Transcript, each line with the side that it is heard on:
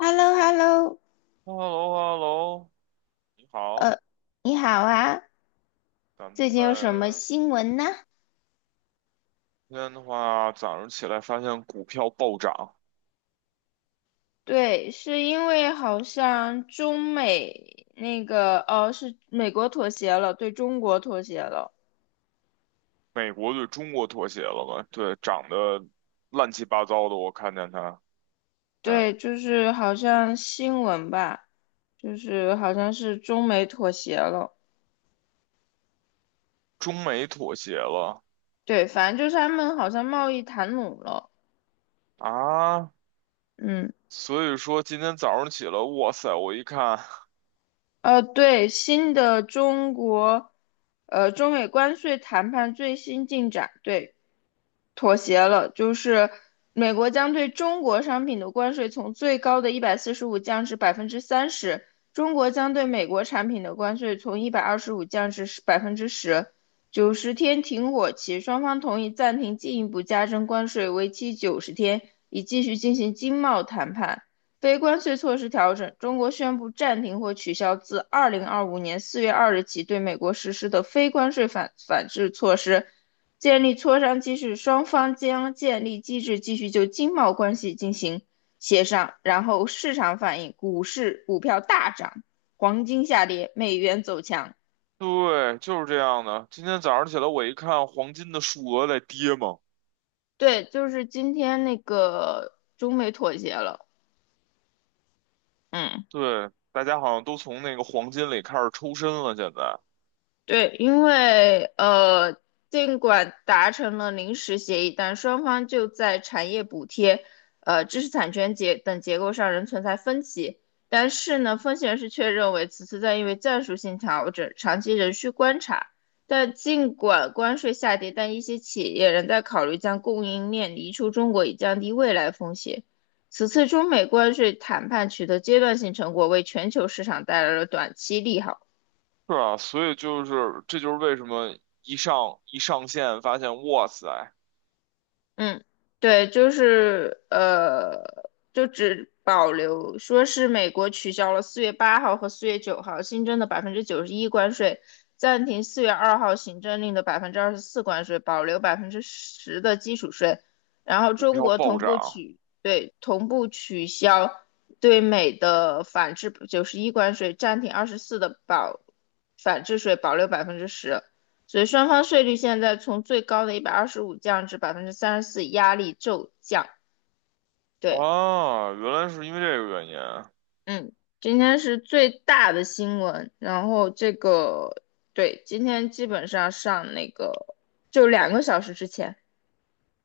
left: h e l l o h e l l o
right: h e l l o h e l l o 你好。
left: 呃，你好啊，
right: 咱
left: 最近有什么
right: 们
left: 新闻呢？
right: 今天的话，早上起来发现股票暴涨。
left: 对，是因为好像中美那个，哦，是美国妥协了，对中国妥协了。
right: 美国对中国妥协了吧？对，涨得乱七八糟的，我看见它。嗯，
left: 对，就是好像新闻吧，就是好像是中美妥协了。
right: 中美妥协了
left: 对，反正就是他们好像贸易谈拢了。
right: 啊。
left: 嗯。
right: 所以说今天早上起来，哇塞，我一看，
left: 对，新的中国，呃，中美关税谈判最新进展，对，妥协了，就是美国将对中国商品的关税从最高的145降至百分之三十，中国将对美国产品的关税从一百二十五降至百分之十，九十天停火期，双方同意暂停进一步加征关税，为期九十天，以继续进行经贸谈判。非关税措施调整，中国宣布暂停或取消自2025年4月2日起对美国实施的非关税反制措施，建立磋商机制，双方将建立机制继续就经贸关系进行协商。然后市场反应，股市股票大涨，黄金下跌，美元走强。
right: 对，就是这样的。今天早上起来，我一看黄金的数额在跌嘛。
left: 对，就是今天那个中美妥协了，嗯。
right: 对，大家好像都从那个黄金里开始抽身了，现在。
left: 对，因为尽管达成了临时协议，但双方就在产业补贴、知识产权等结构上仍存在分歧。但是呢，分析人士却认为此次在因为战术性调整，长期仍需观察。但尽管关税下跌，但一些企业仍在考虑将供应链移出中国，以降低未来风险。此次中美关税谈判取得阶段性成果，为全球市场带来了短期利好。
right: 是啊，所以就是这就是为什么一上线发现，哇塞，
left: 嗯，对，就是就只保留说是美国取消了4月8号和4月9号新增的91%关税，暂停4月2号行政令的24%关税，保留百分之十的基础税。然后
right: 股
left: 中
right: 票
left: 国
right: 暴
left: 同步
right: 涨
left: 取，对，同步取消对美的反制九十一关税，暂停二十四的保反制税，保留百分之十。所以双方税率现在从最高的一百二十五降至34%，压力骤降。对，
right: 啊，原来是因为这个原因啊。
left: 嗯，今天是最大的新闻，然后这个对，今天基本上上那个就2个小时之前，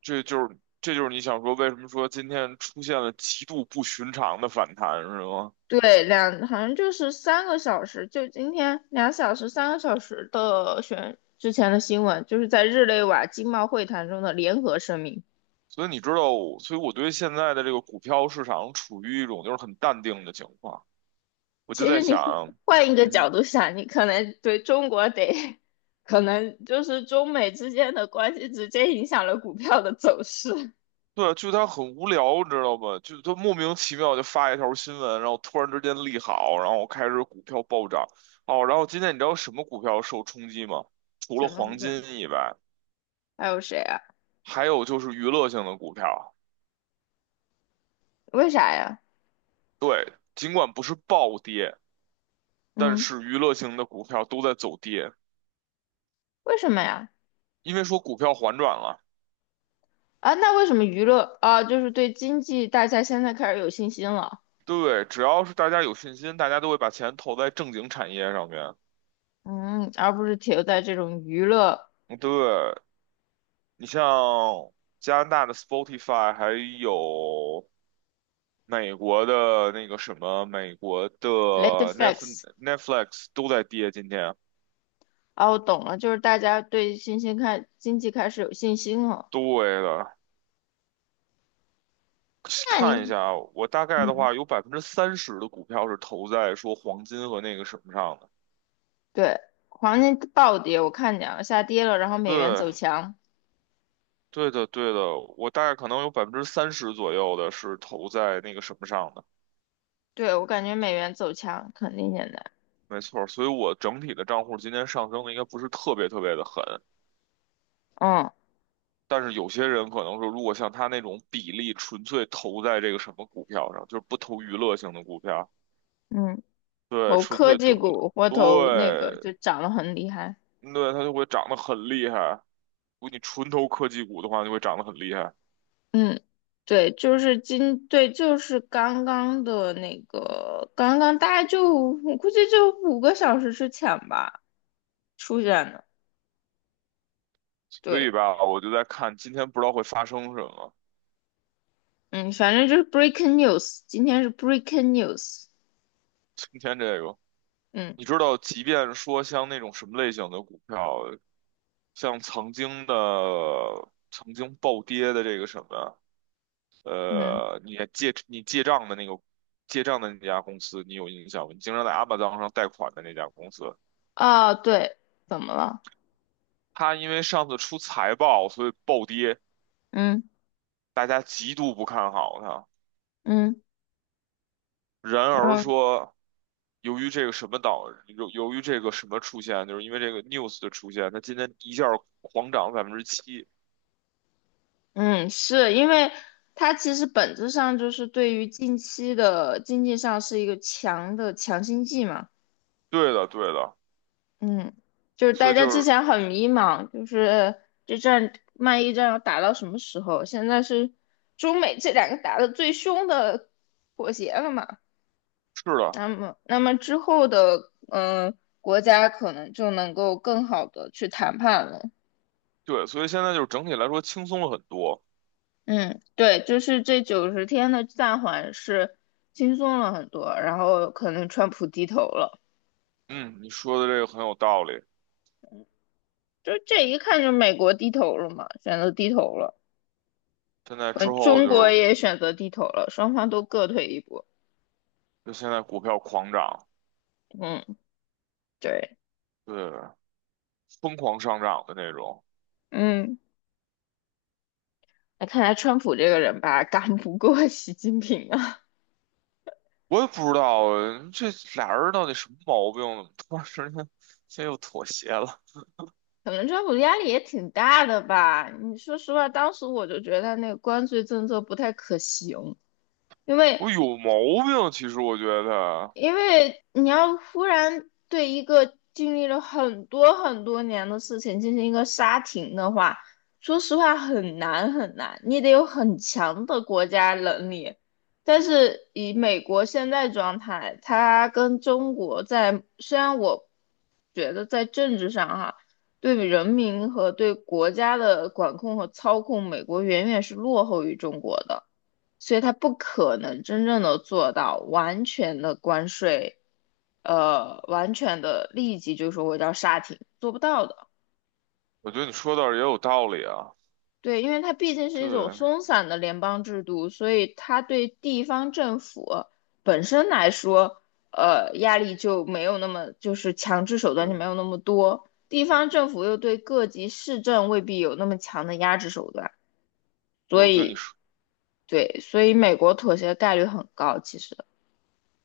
right: 这就是你想说为什么说今天出现了极度不寻常的反弹是吗？
left: 对，好像就是三个小时，就今天2小时三个小时的选之前的新闻，就是在日内瓦经贸会谈中的联合声明。
right: 所以你知道我所以我对现在的这个股票市场处于一种就是很淡定的情况，我就
left: 其
right: 在
left: 实你
right: 想。
left: 换一个
right: 嗯
left: 角
right: 哼。
left: 度想，你可能对中国得，可能就是中美之间的关系直接影响了股票的走势。
right: 对，就他很无聊，你知道吗？就他莫名其妙就发一条新闻，然后突然之间利好，然后开始股票暴涨。哦，然后今天你知道什么股票受冲击吗？除了
left: 什么
right: 黄
left: 股票？
right: 金以外，
left: 还有谁啊？
right: 还有就是娱乐性的股票。
left: 为啥呀？
right: 对，尽管不是暴跌，但
left: 嗯，
right: 是娱乐性的股票都在走跌，
left: 为什么呀？
right: 因为说股票反转了。
left: 啊，那为什么娱乐啊，就是对经济大家现在开始有信心了，
right: 对，只要是大家有信心，大家都会把钱投在正经产业上面。
left: 嗯，而不是停留在这种娱乐
right: 对，你像加拿大的 Spotify，还有。美国的那个什么，美国的
left: late
right: Netf
left: facts。
right: Netflix 都在跌，今天。
left: 哦，我懂了，就是大家对新兴开经济开始有信心了。
right: 对的。
left: 那你，
right: 看一下，我大概的
left: 嗯。
right: 话有百分之三十的股票是投在说黄金和那个什么上的。
left: 对，黄金暴跌，我看见了，下跌了，然后美元
right: 对，
left: 走强。
right: 对的，对的，我大概可能有百分之三十左右的是投在那个什么上的。
left: 对，我感觉美元走强肯定现在，
right: 没错儿，所以我整体的账户今天上升的应该不是特别特别的狠。
left: 嗯
right: 但是有些人可能说，如果像他那种比例纯粹投在这个什么股票上，就是不投娱乐性的股票。
left: 嗯，
right: 对，
left: 投
right: 纯
left: 科
right: 粹
left: 技
right: 投，
left: 股或投那个就
right: 对，
left: 涨得很厉害。
right: 对，它就会涨得很厉害。如果你纯投科技股的话，就会长得很厉害。
left: 嗯，对，就是对，就是刚刚的那个，刚刚大概就我估计就5个小时之前吧出现的。
right: 所以
left: 对，
right: 吧，我就在看今天不知道会发生什么。
left: 嗯，反正就是 breaking news，今天是 breaking news。
right: 今天这个，
left: 嗯
right: 你知道，即便说像那种什么类型的股票，像曾经暴跌的这个什么，
left: 嗯，
right: 呃，你借你借账的那个借账的那家公司，你有印象吗？你经常在阿 m a z 上贷款的那家公司。
left: 啊，对，怎么了？
right: 它因为上次出财报，所以暴跌。
left: 嗯
right: 大家极度不看好它。
left: 嗯。
right: 然
left: 然
right: 而
left: 后，
right: 说，由于这个什么出现，就是因为这个 news 的出现，它今天一下儿狂涨7%。
left: 嗯，是因为它其实本质上就是对于近期的经济上是一个强心剂嘛，
right: 对的，对的，
left: 嗯，就是
right: 所
left: 大
right: 以
left: 家
right: 就
left: 之
right: 是
left: 前很迷茫，就是贸易战要打到什么时候？现在是中美这两个打得最凶的妥协了嘛，
right: 是的，
left: 那么之后的国家可能就能够更好的去谈判了，
right: 对，所以现在就是整体来说轻松了很多。
left: 嗯，对，就是这九十天的暂缓是轻松了很多，然后可能川普低头了，
right: 嗯，你说的这个很有道理。
left: 就这一看就美国低头了嘛，选择低头了，
right: 现在之
left: 嗯，
right: 后
left: 中
right: 就
left: 国
right: 是
left: 也选择低头了，双方都各退一步。
right: 就现在股票狂涨，
left: 嗯，对，
right: 对，疯狂上涨的那种。
left: 嗯，那看来川普这个人吧，干不过习近平啊，
right: 我也不知道这俩人到底什么毛病，怎么突然之间现在又妥协了。
left: 可能川普压力也挺大的吧。你说实话，当时我就觉得他那个关税政策不太可行。因为
right: 我有毛病，其实我觉得，
left: 因为你要忽然对一个经历了很多很多年的事情进行一个刹停的话，说实话很难很难，你得有很强的国家能力。但是以美国现在状态，它跟中国在，虽然我觉得在政治上哈，对人民和对国家的管控和操控，美国远远是落后于中国的。所以它不可能真正的做到完全的关税，完全的立即就说我要刹停，做不到的。
right: 我觉得你说的也有道理啊。
left: 对，因为它毕竟是
right: 对，
left: 一种松散的联邦制度，所以它对地方政府本身来说，压力就没有那么，就是强制手段就
right: 嗯，
left: 没有那么多。地方政府又对各级市政未必有那么强的压制手段，
right: 对，
left: 所
right: 我觉得你
left: 以
right: 说，
left: 对，所以美国妥协概率很高，其实。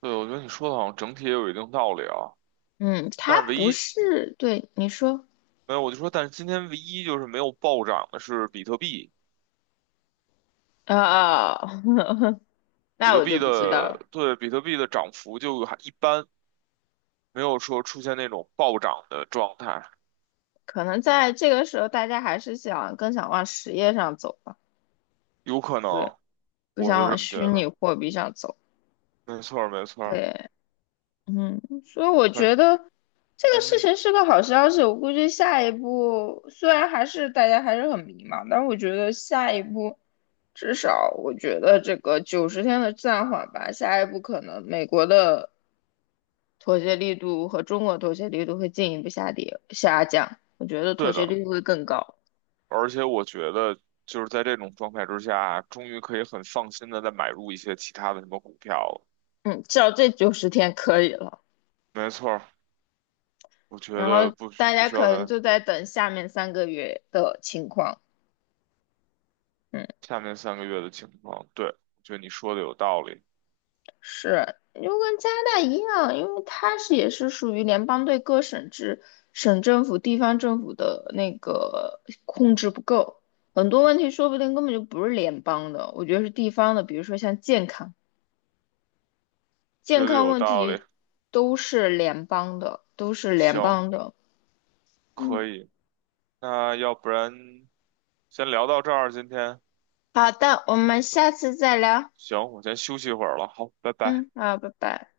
right: 对，我觉得你说的好像整体也有一定道理啊。
left: 嗯，
right: 但
left: 他
right: 是唯
left: 不
right: 一
left: 是，对，你说，
right: 没有，我就说，但是今天唯一就是没有暴涨的是比特币。
left: 啊？
right: 比
left: 那
right: 特
left: 我
right: 币
left: 就不知道了。
right: 的，对，比特币的涨幅就还一般，没有说出现那种暴涨的状态。
left: 可能在这个时候，大家还是想更想往实业上走吧，
right: 有可
left: 对，
right: 能，
left: 不
right: 我
left: 想
right: 是
left: 往
right: 这么觉
left: 虚
right: 得。
left: 拟货币上走。
right: 没错儿，没错儿。
left: 对，嗯，所以我觉
right: 反
left: 得这个
right: 嗯
left: 事
right: 哼。
left: 情是个好消息。我估计下一步虽然还是大家还是很迷茫，但是我觉得下一步至少我觉得这个九十天的暂缓吧，下一步可能美国的妥协力度和中国妥协力度会进一步下降。我觉得妥
right: 对
left: 协
right: 的。
left: 力度会更高。
right: 而且我觉得就是在这种状态之下啊，终于可以很放心的再买入一些其他的什么股票了。
left: 嗯，至少这九十天可以了。
right: 没错儿，我觉
left: 然
right: 得
left: 后
right: 不需
left: 大
right: 不
left: 家
right: 需要
left: 可能
right: 在
left: 就在等下面3个月的情况。嗯。
right: 下面3个月的情况。对，我觉得你说的有道理。
left: 是，就跟加拿大一样，因为它是也是属于联邦对各省制、省政府、地方政府的那个控制不够，很多问题说不定根本就不是联邦的，我觉得是地方的，比如说像健康，
right: 觉
left: 健
right: 得
left: 康
right: 有
left: 问
right: 道理。
left: 题都是联邦的，都是联
right: 行，
left: 邦的。
right: 可
left: 嗯，
right: 以。那要不然先聊到这儿，今天。
left: 好的，我们下次再聊。
right: 行，我先休息一会儿了。好，拜拜。
left: 嗯，好，拜拜。